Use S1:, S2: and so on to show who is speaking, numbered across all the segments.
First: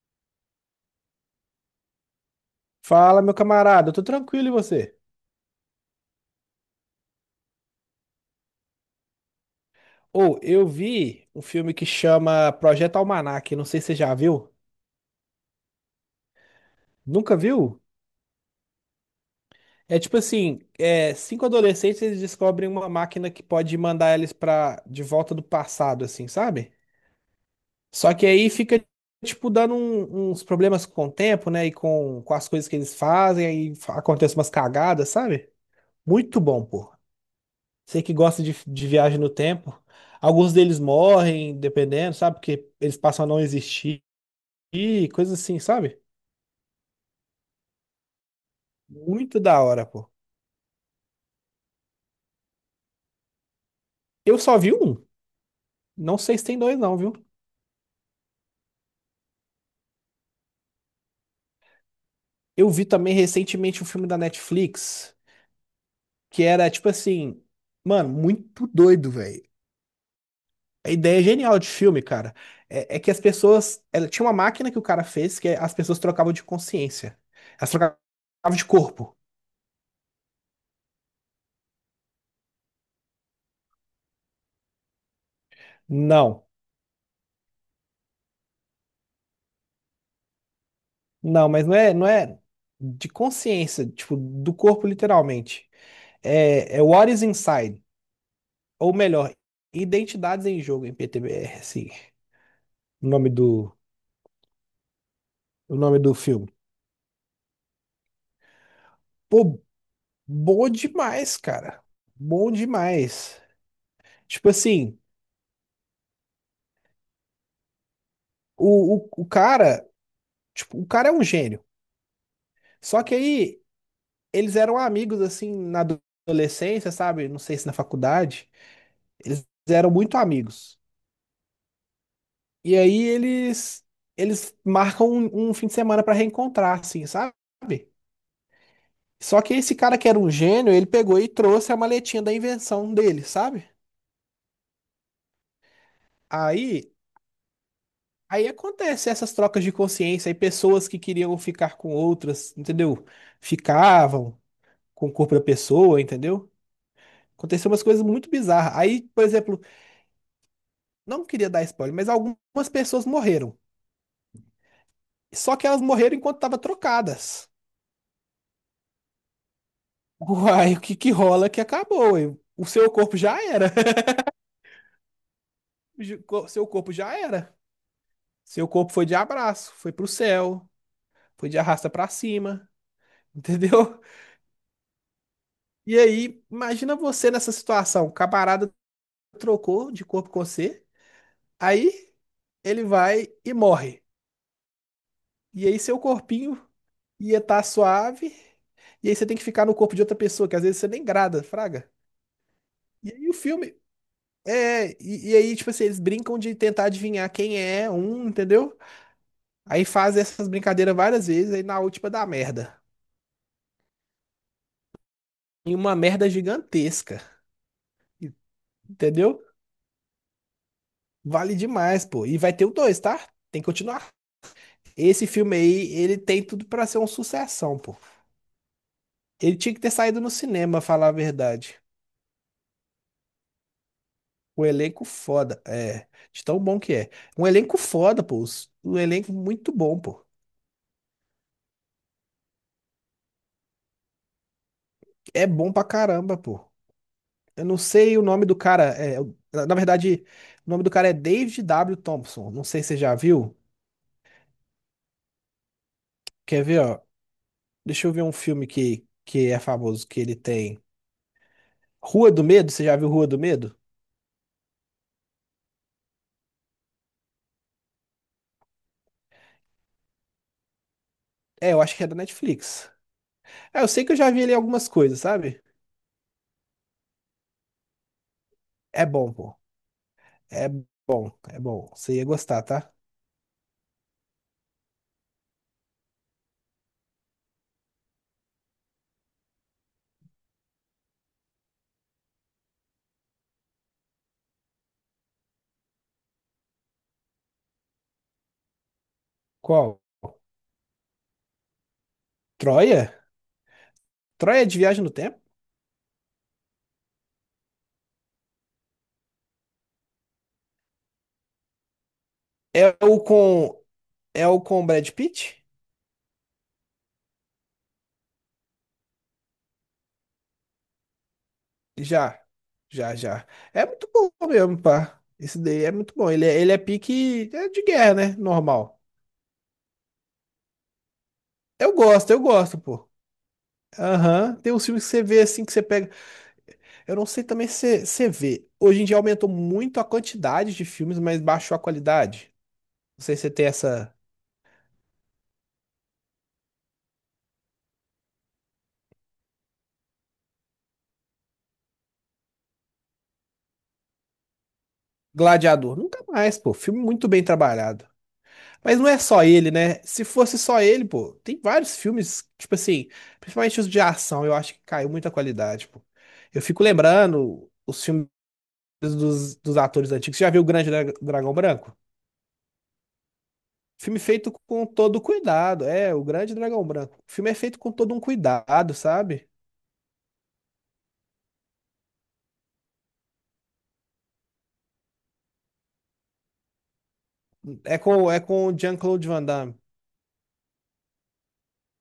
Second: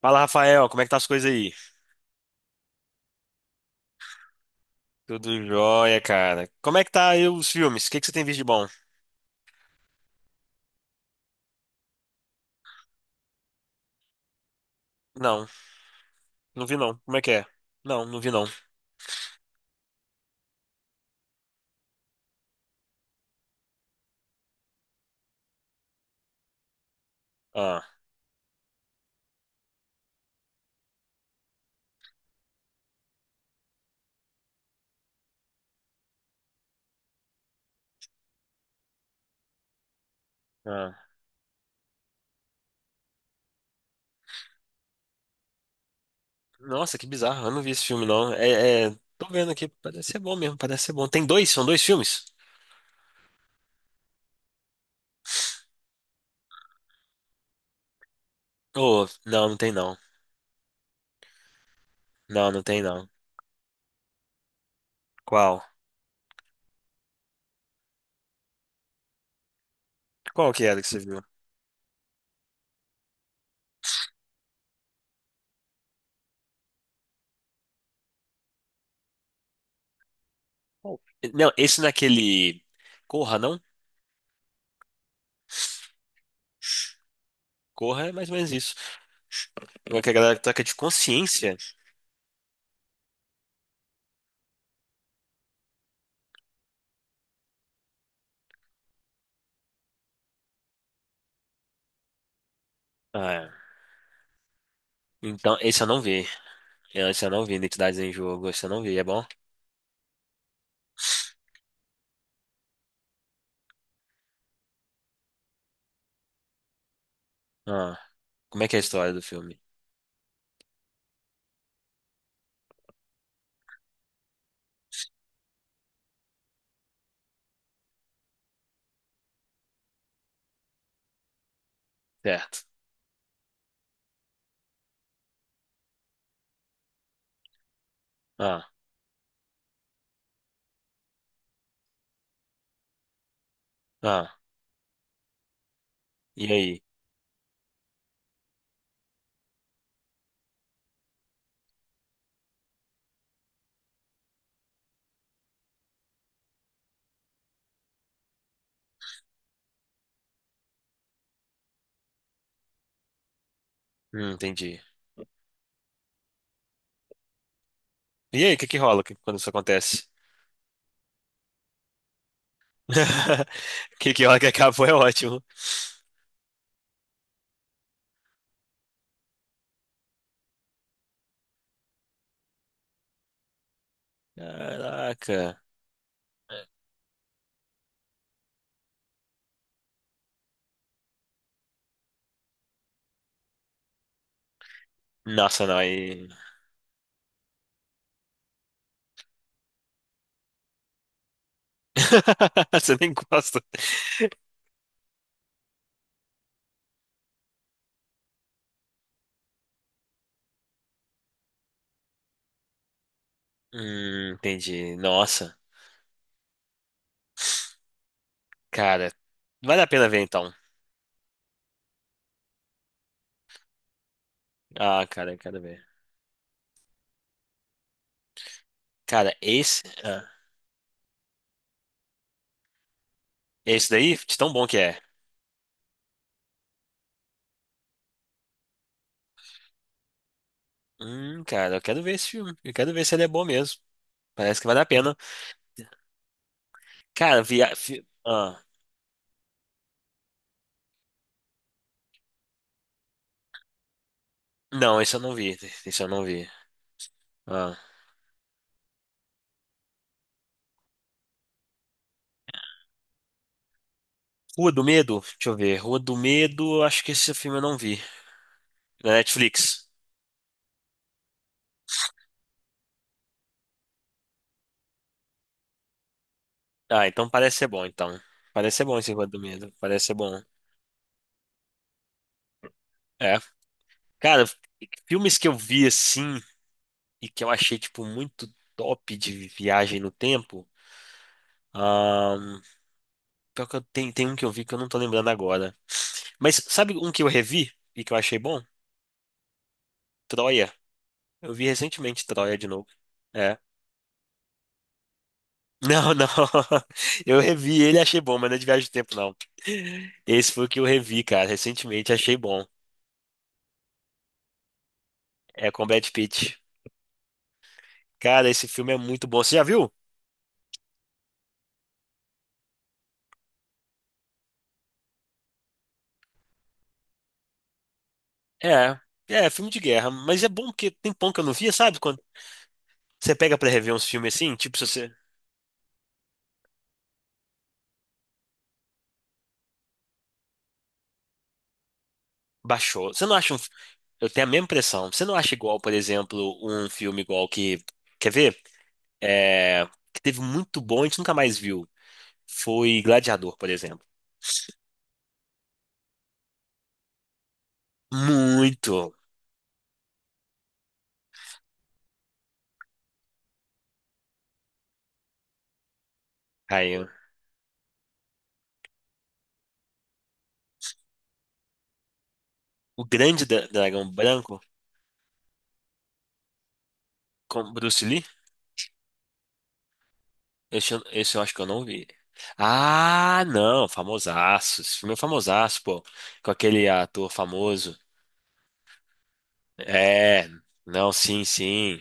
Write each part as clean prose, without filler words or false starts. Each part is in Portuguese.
S1: Fala, Rafael, como é que tá as coisas aí?
S2: Fala, meu camarada, eu tô tranquilo e você?
S1: Tudo jóia, cara. Como é que tá aí os filmes? O que que você tem visto de bom?
S2: Ou Eu vi um filme que chama Projeto Almanac, não sei se você já viu.
S1: Não, não vi não. Como é que
S2: Nunca
S1: é?
S2: viu?
S1: Não, não vi não.
S2: É tipo assim, cinco adolescentes eles descobrem uma máquina que pode mandar eles para de volta do passado, assim, sabe?
S1: Ah,
S2: Só que aí fica tipo dando uns problemas com o tempo, né? E com as coisas que eles fazem, aí acontecem umas cagadas, sabe? Muito bom, pô. Você que gosta de viagem no tempo, alguns deles
S1: ah.
S2: morrem, dependendo, sabe? Porque eles passam a não existir, e coisas assim, sabe?
S1: Nossa, que bizarro. Eu não vi esse filme não. Tô
S2: Muito
S1: vendo
S2: da
S1: aqui,
S2: hora, pô.
S1: parece ser bom mesmo, parece ser bom. Tem dois? São dois filmes?
S2: Eu só vi um. Não sei se tem dois, não, viu?
S1: Oh, não, não tem não. Não, não
S2: Eu
S1: tem
S2: vi
S1: não.
S2: também recentemente um filme da Netflix,
S1: Qual?
S2: que era tipo assim, mano, muito doido, velho.
S1: Qual que era que
S2: A
S1: você
S2: ideia
S1: viu?
S2: é genial de filme, cara. É, é que as pessoas. Ela, tinha uma máquina que o cara fez que é, as pessoas trocavam de consciência. Elas trocavam de corpo.
S1: Qual? Não, esse naquele Corra, não?
S2: Não.
S1: Corra é mais ou menos isso. Como é que a galera toca de
S2: Não,
S1: consciência?
S2: mas não é de consciência, tipo, do corpo literalmente. É, é What is Inside, ou melhor, Identidades em Jogo em PTBR, assim, o nome
S1: Ah,
S2: do,
S1: então,
S2: o
S1: esse eu
S2: nome
S1: não
S2: do
S1: vi.
S2: filme.
S1: Eu, esse eu não vi Identidades em Jogo, esse eu não vi, é bom?
S2: Pô, bom demais, cara. Bom demais. Tipo assim,
S1: Ah, como é que é a
S2: o, o,
S1: história do
S2: o
S1: filme?
S2: cara, o cara é um gênio. Só que aí eles eram amigos assim na adolescência, sabe? Não sei se na faculdade, eles eram muito amigos.
S1: Certo.
S2: E aí eles marcam um fim de semana pra reencontrar, assim, sabe?
S1: Ah,
S2: Só que esse cara que era um gênio, ele pegou e trouxe a maletinha da invenção dele, sabe?
S1: ah, e aí?
S2: Aí aí acontece essas trocas de consciência, aí pessoas que queriam ficar com outras, entendeu? Ficavam com o corpo da pessoa, entendeu? Aconteceu umas coisas muito bizarras. Aí, por exemplo, não queria dar spoiler, mas algumas pessoas morreram.
S1: Entendi.
S2: Só que elas morreram enquanto estavam trocadas.
S1: E aí, o que que rola quando isso acontece?
S2: Uai, o que que rola que acabou? Ué? O seu corpo já era.
S1: O que que rola que acabou é ótimo.
S2: Seu corpo já era. Seu corpo foi de abraço, foi pro céu, foi de arrasta pra cima, entendeu?
S1: Caraca.
S2: E aí, imagina você nessa situação. O camarada trocou de corpo com você, aí ele vai e morre.
S1: Nossa,
S2: E
S1: não,
S2: aí seu
S1: aí...
S2: corpinho ia estar suave, e aí você tem que ficar no corpo de outra pessoa, que às vezes você nem grada, fraga.
S1: Você nem
S2: E aí o
S1: gosta.
S2: filme. Tipo assim, eles brincam de tentar adivinhar quem é um, entendeu? Aí faz essas brincadeiras várias vezes, aí na última dá merda.
S1: Entendi. Nossa,
S2: E uma merda gigantesca.
S1: cara,
S2: Entendeu?
S1: vale a pena ver então.
S2: Vale demais, pô. E vai ter o dois, tá? Tem que continuar.
S1: Ah,
S2: Esse
S1: cara, eu
S2: filme
S1: quero ver.
S2: aí, ele tem tudo pra ser uma sucessão, pô.
S1: Cara,
S2: Ele tinha que
S1: esse,
S2: ter saído
S1: ah,
S2: no cinema, falar a verdade.
S1: esse daí, de tão bom
S2: O
S1: que é.
S2: elenco foda, é. De tão bom que é. Um elenco foda, pô. Um elenco muito bom, pô.
S1: Cara, eu quero ver esse filme. Eu quero ver se ele é bom mesmo. Parece que vale a pena.
S2: É bom pra caramba, pô.
S1: Cara,
S2: Eu não sei o nome do
S1: Ah,
S2: cara. É, na verdade, o nome do cara é David W. Thompson. Não sei se você já viu.
S1: não, esse eu não vi. Esse eu não vi.
S2: Quer ver, ó?
S1: Ah.
S2: Deixa eu ver um filme que é famoso, que ele tem. Rua do Medo, você já viu Rua do Medo?
S1: Rua do Medo? Deixa eu ver. Rua do Medo, acho que esse filme eu não vi. Na Netflix.
S2: É, eu acho que é da Netflix. É, eu sei que eu já vi ali algumas coisas, sabe?
S1: Ah, então parece ser bom, então. Parece ser bom
S2: É
S1: esse Rua
S2: bom,
S1: do
S2: pô.
S1: Medo. Parece ser bom.
S2: É é bom. Você ia gostar, tá?
S1: É. Cara, filmes que eu vi assim e que eu achei, tipo, muito top de viagem no tempo. ahn, pior que eu tenho, tem um que eu vi que eu não tô lembrando agora. Mas sabe um que eu revi e que eu achei bom?
S2: Qual?
S1: Troia. Eu vi recentemente Troia de novo.
S2: Troia?
S1: É.
S2: Troia é de Viagem no Tempo?
S1: Não, não. Eu revi ele e achei bom, mas não é de viagem do tempo, não. Esse foi o que eu revi, cara, recentemente, achei bom.
S2: É o com. É o com Brad Pitt?
S1: É com Brad Pitt. Cara, esse filme é muito bom. Você já viu?
S2: Já, já. É muito bom mesmo, pá. Esse daí é muito bom. Ele é pique é de guerra, né?
S1: É.
S2: Normal.
S1: É, filme de guerra, mas é bom porque tem pão que eu não via, sabe? Quando
S2: Eu gosto, pô.
S1: você pega pra rever uns filmes assim,
S2: Aham. Tem
S1: tipo,
S2: uns
S1: se
S2: filmes que
S1: você
S2: você vê assim, que você pega. Eu não sei também se você vê. Hoje em dia aumentou muito a quantidade de filmes, mas baixou a qualidade.
S1: baixou.
S2: Não
S1: Você
S2: sei
S1: não
S2: se você
S1: acha um.
S2: tem essa.
S1: Eu tenho a mesma impressão. Você não acha igual, por exemplo, um filme igual que. Quer ver? É... Que teve muito bom, a gente nunca mais viu. Foi Gladiador, por exemplo.
S2: Gladiador. Nunca mais, pô. Filme muito bem trabalhado. Mas não
S1: Muito,
S2: é só ele, né? Se fosse só ele, pô, tem vários filmes, tipo assim, principalmente os de ação, eu acho que caiu muita qualidade, pô. Eu fico
S1: Caio.
S2: lembrando os filmes dos atores antigos. Você já viu o Grande Dragão Branco?
S1: O grande dragão
S2: Filme feito
S1: branco
S2: com todo cuidado, é, o Grande Dragão Branco. O filme é
S1: com
S2: feito com
S1: Bruce
S2: todo um
S1: Lee?
S2: cuidado, sabe?
S1: Esse, esse eu acho que eu não vi. Ah, não, famosaço. Esse filme é famosaço, pô. Com aquele ator famoso.
S2: É com o Jean-Claude Van Damme.
S1: É, não, sim, sim.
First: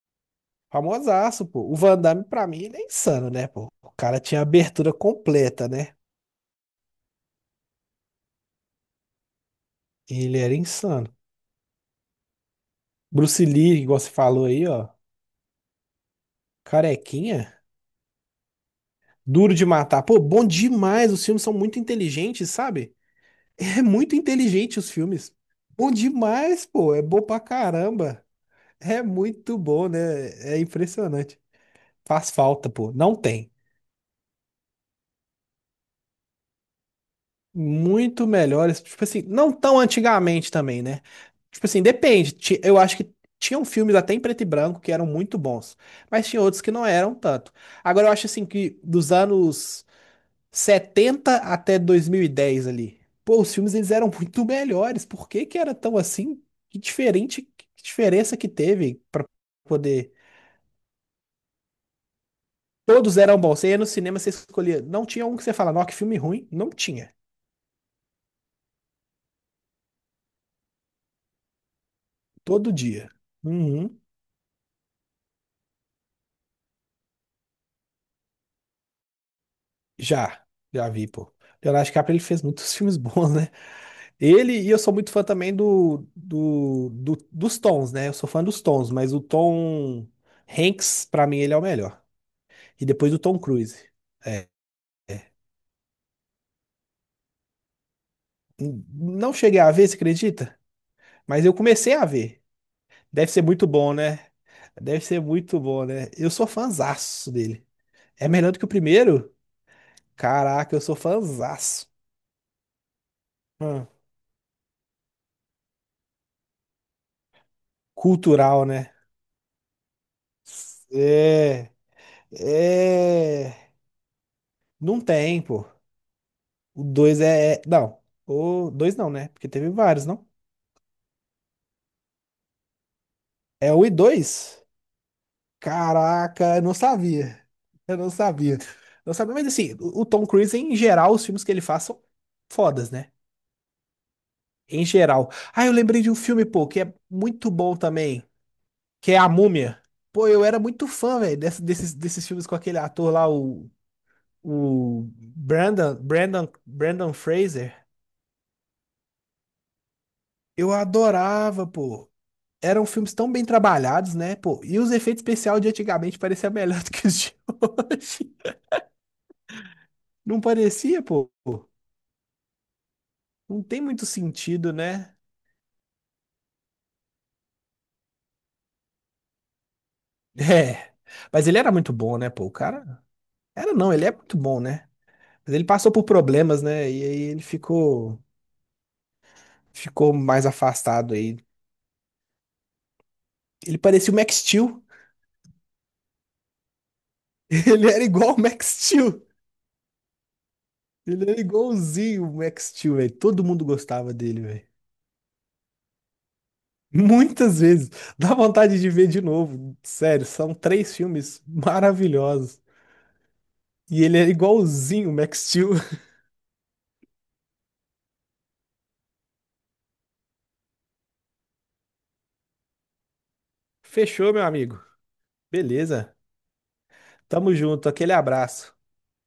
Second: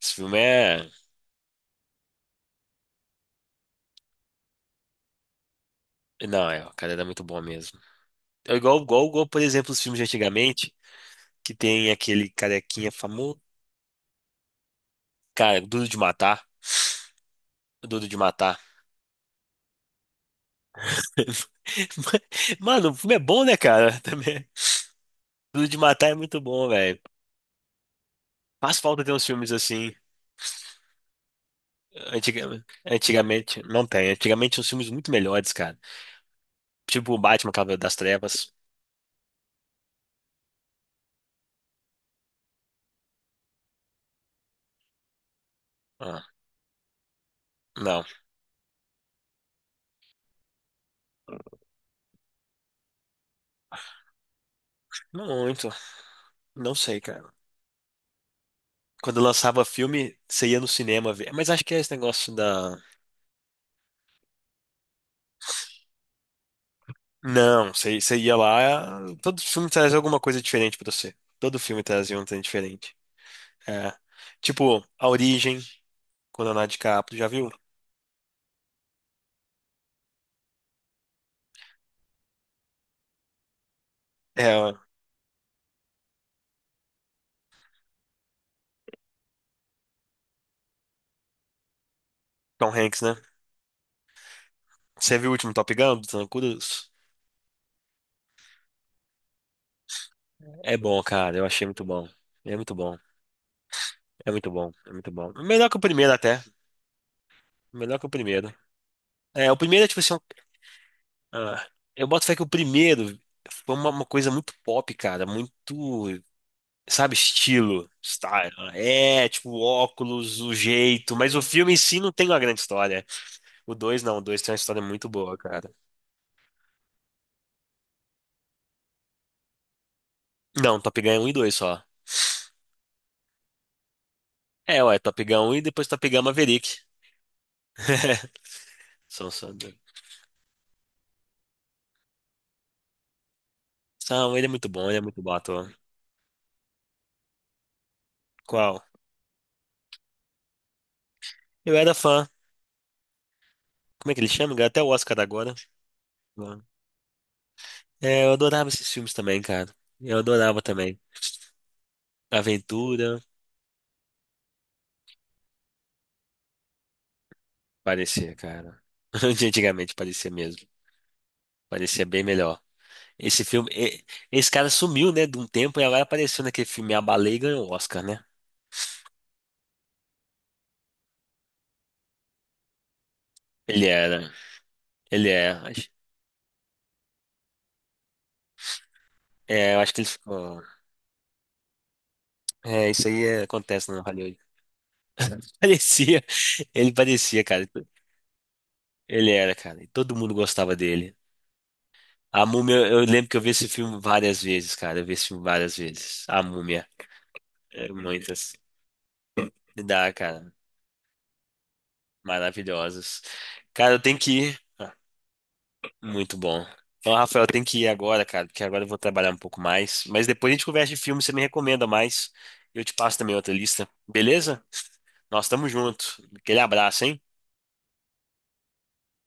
S1: Esse filme é.
S2: Famosaço, pô. O Van Damme, pra mim, ele é insano, né, pô? O cara tinha a abertura completa, né?
S1: Não, é, o cara era muito bom mesmo. É igual, igual, igual, por exemplo, os filmes de
S2: Ele era
S1: antigamente,
S2: insano.
S1: que tem aquele carequinha
S2: Bruce
S1: famoso.
S2: Lee, igual você falou aí, ó.
S1: Cara, Duro de Matar.
S2: Carequinha?
S1: Duro de Matar.
S2: Duro de matar. Pô, bom demais. Os filmes são muito inteligentes,
S1: Mano, o
S2: sabe?
S1: filme é bom, né,
S2: É
S1: cara?
S2: muito
S1: Também.
S2: inteligente os filmes.
S1: Duro de
S2: Bom
S1: Matar é muito
S2: demais,
S1: bom,
S2: pô.
S1: velho.
S2: É bom pra caramba.
S1: Faz falta
S2: É
S1: ter uns filmes
S2: muito bom,
S1: assim,
S2: né? É impressionante. Faz falta, pô. Não tem.
S1: antigamente. Não tem. Antigamente tinha uns filmes muito melhores, cara. Tipo o Batman, Cavaleiro das
S2: Muito
S1: Trevas.
S2: melhores. Tipo assim, não tão antigamente também, né? Tipo assim, depende. Ti- Eu acho que tinham filmes até em preto e branco que eram muito bons,
S1: Ah,
S2: mas tinha outros que não eram tanto.
S1: não,
S2: Agora eu acho assim que dos anos 70 até 2010 ali. Pô, os filmes eles eram muito melhores.
S1: não
S2: Por que que
S1: muito.
S2: era tão assim?
S1: Não
S2: Que
S1: sei, cara.
S2: diferente, que diferença que teve
S1: Quando eu
S2: pra
S1: lançava
S2: poder.
S1: filme, você ia no cinema ver. Mas acho que é esse negócio da.
S2: Todos eram bons. Você ia no cinema, você escolhia. Não tinha um que você fala, não, que filme ruim. Não tinha.
S1: Não, você ia lá. Todo filme trazia alguma coisa diferente pra você. Todo filme trazia um trem
S2: Todo
S1: diferente.
S2: dia.
S1: É.
S2: Uhum.
S1: Tipo, A Origem, com Leonardo DiCaprio, já viu?
S2: Já. Já vi, pô. Leonardo DiCaprio, ele fez muitos filmes bons, né? Ele, e
S1: É,
S2: eu sou muito fã também dos Tons, né? Eu sou fã dos Tons, mas o Tom Hanks, pra mim, ele é o melhor.
S1: Tom
S2: E
S1: Hanks,
S2: depois
S1: né?
S2: o Tom Cruise. É.
S1: Você viu o último Top Gun do Tom Cruise?
S2: Não cheguei a ver, você acredita?
S1: É bom, cara. Eu
S2: Mas eu
S1: achei muito
S2: comecei a
S1: bom.
S2: ver.
S1: É muito bom.
S2: Deve ser muito bom, né?
S1: É muito bom. É
S2: Deve
S1: muito
S2: ser
S1: bom.
S2: muito
S1: Melhor que o
S2: bom, né?
S1: primeiro
S2: Eu
S1: até.
S2: sou fãzaço dele.
S1: Melhor que o
S2: É melhor
S1: primeiro.
S2: do que o primeiro?
S1: É, o primeiro é tipo assim.
S2: Caraca, eu sou
S1: ah,
S2: fãzaço.
S1: eu boto fé que o primeiro foi
S2: Hum.
S1: uma coisa muito pop, cara. Muito, sabe, estilo. Style.
S2: Cultural, né?
S1: Né? É, tipo, óculos, o jeito. Mas o
S2: É.
S1: filme em si não tem uma grande história.
S2: É.
S1: O dois não. O dois tem uma história
S2: Não
S1: muito boa,
S2: tem, pô.
S1: cara.
S2: O 2 é. É, Não. O 2 não, né? Porque teve vários, não?
S1: Não, Top Gun é um e 2 só.
S2: É o e 2.
S1: É, ué, Top Gun um e depois Top Gun
S2: Caraca, eu não
S1: Maverick.
S2: sabia. Eu não sabia. Não
S1: São
S2: sabia, mas
S1: só
S2: assim,
S1: dois.
S2: o Tom Cruise, em geral, os filmes que ele faz são fodas, né?
S1: São, ele é muito
S2: Em
S1: bom, ele é muito
S2: geral.
S1: bom
S2: Ah, eu
S1: ator.
S2: lembrei de um filme, pô, que é muito bom também,
S1: Qual?
S2: que é A Múmia. Pô, eu era muito fã, velho,
S1: Eu era fã.
S2: desses filmes com aquele ator lá,
S1: Como é que ele chama? Ganhou até o
S2: o
S1: Oscar agora.
S2: Brandon Fraser.
S1: É, eu adorava esses filmes também, cara. Eu adorava
S2: Eu
S1: também.
S2: adorava, pô. Eram filmes
S1: Aventura,
S2: tão bem trabalhados, né, pô? E os efeitos especiais de antigamente pareciam melhor do que os de
S1: parecia,
S2: hoje.
S1: cara. De Antigamente parecia
S2: Não
S1: mesmo.
S2: parecia, pô?
S1: Parecia bem melhor. Esse
S2: Não
S1: filme,
S2: tem
S1: e-
S2: muito
S1: Esse cara
S2: sentido,
S1: sumiu,
S2: né?
S1: né, de um tempo e agora apareceu naquele filme A Baleia e ganhou o Oscar, né?
S2: É. Mas ele era muito bom, né, pô? O cara. Era
S1: Ele
S2: não, ele é
S1: era,
S2: muito bom, né?
S1: ele é.
S2: Mas ele
S1: Acho-
S2: passou por problemas, né? E aí ele ficou.
S1: É, eu acho que ele
S2: Ficou mais
S1: ficou.
S2: afastado aí.
S1: É, isso aí é-
S2: Ele
S1: acontece no
S2: parecia o Max
S1: Hollywood.
S2: Steel.
S1: Parecia, ele parecia, cara.
S2: Ele era igual o Max Steel.
S1: Ele era, cara. E todo mundo gostava dele.
S2: Ele era igualzinho o
S1: A
S2: Max
S1: Múmia,
S2: Steel,
S1: eu
S2: velho.
S1: lembro que eu
S2: Todo
S1: vi
S2: mundo
S1: esse filme
S2: gostava
S1: várias
S2: dele, velho.
S1: vezes, cara. Eu vi esse filme várias vezes. A Múmia.
S2: Muitas vezes.
S1: É,
S2: Dá
S1: muitas.
S2: vontade de ver de novo.
S1: Me dá,
S2: Sério,
S1: cara.
S2: são três filmes maravilhosos.
S1: Maravilhosas. Cara, eu
S2: E ele
S1: tenho
S2: era
S1: que ir. Ah,
S2: igualzinho o Max Steel.
S1: muito bom. Então, Rafael, eu tenho que ir agora, cara, porque agora eu vou trabalhar um pouco mais. Mas depois a gente conversa de filme, você me recomenda mais. Eu te passo também outra lista.
S2: Fechou, meu
S1: Beleza?
S2: amigo.
S1: Nós estamos
S2: Beleza.
S1: juntos. Aquele abraço, hein?
S2: Tamo junto, aquele abraço.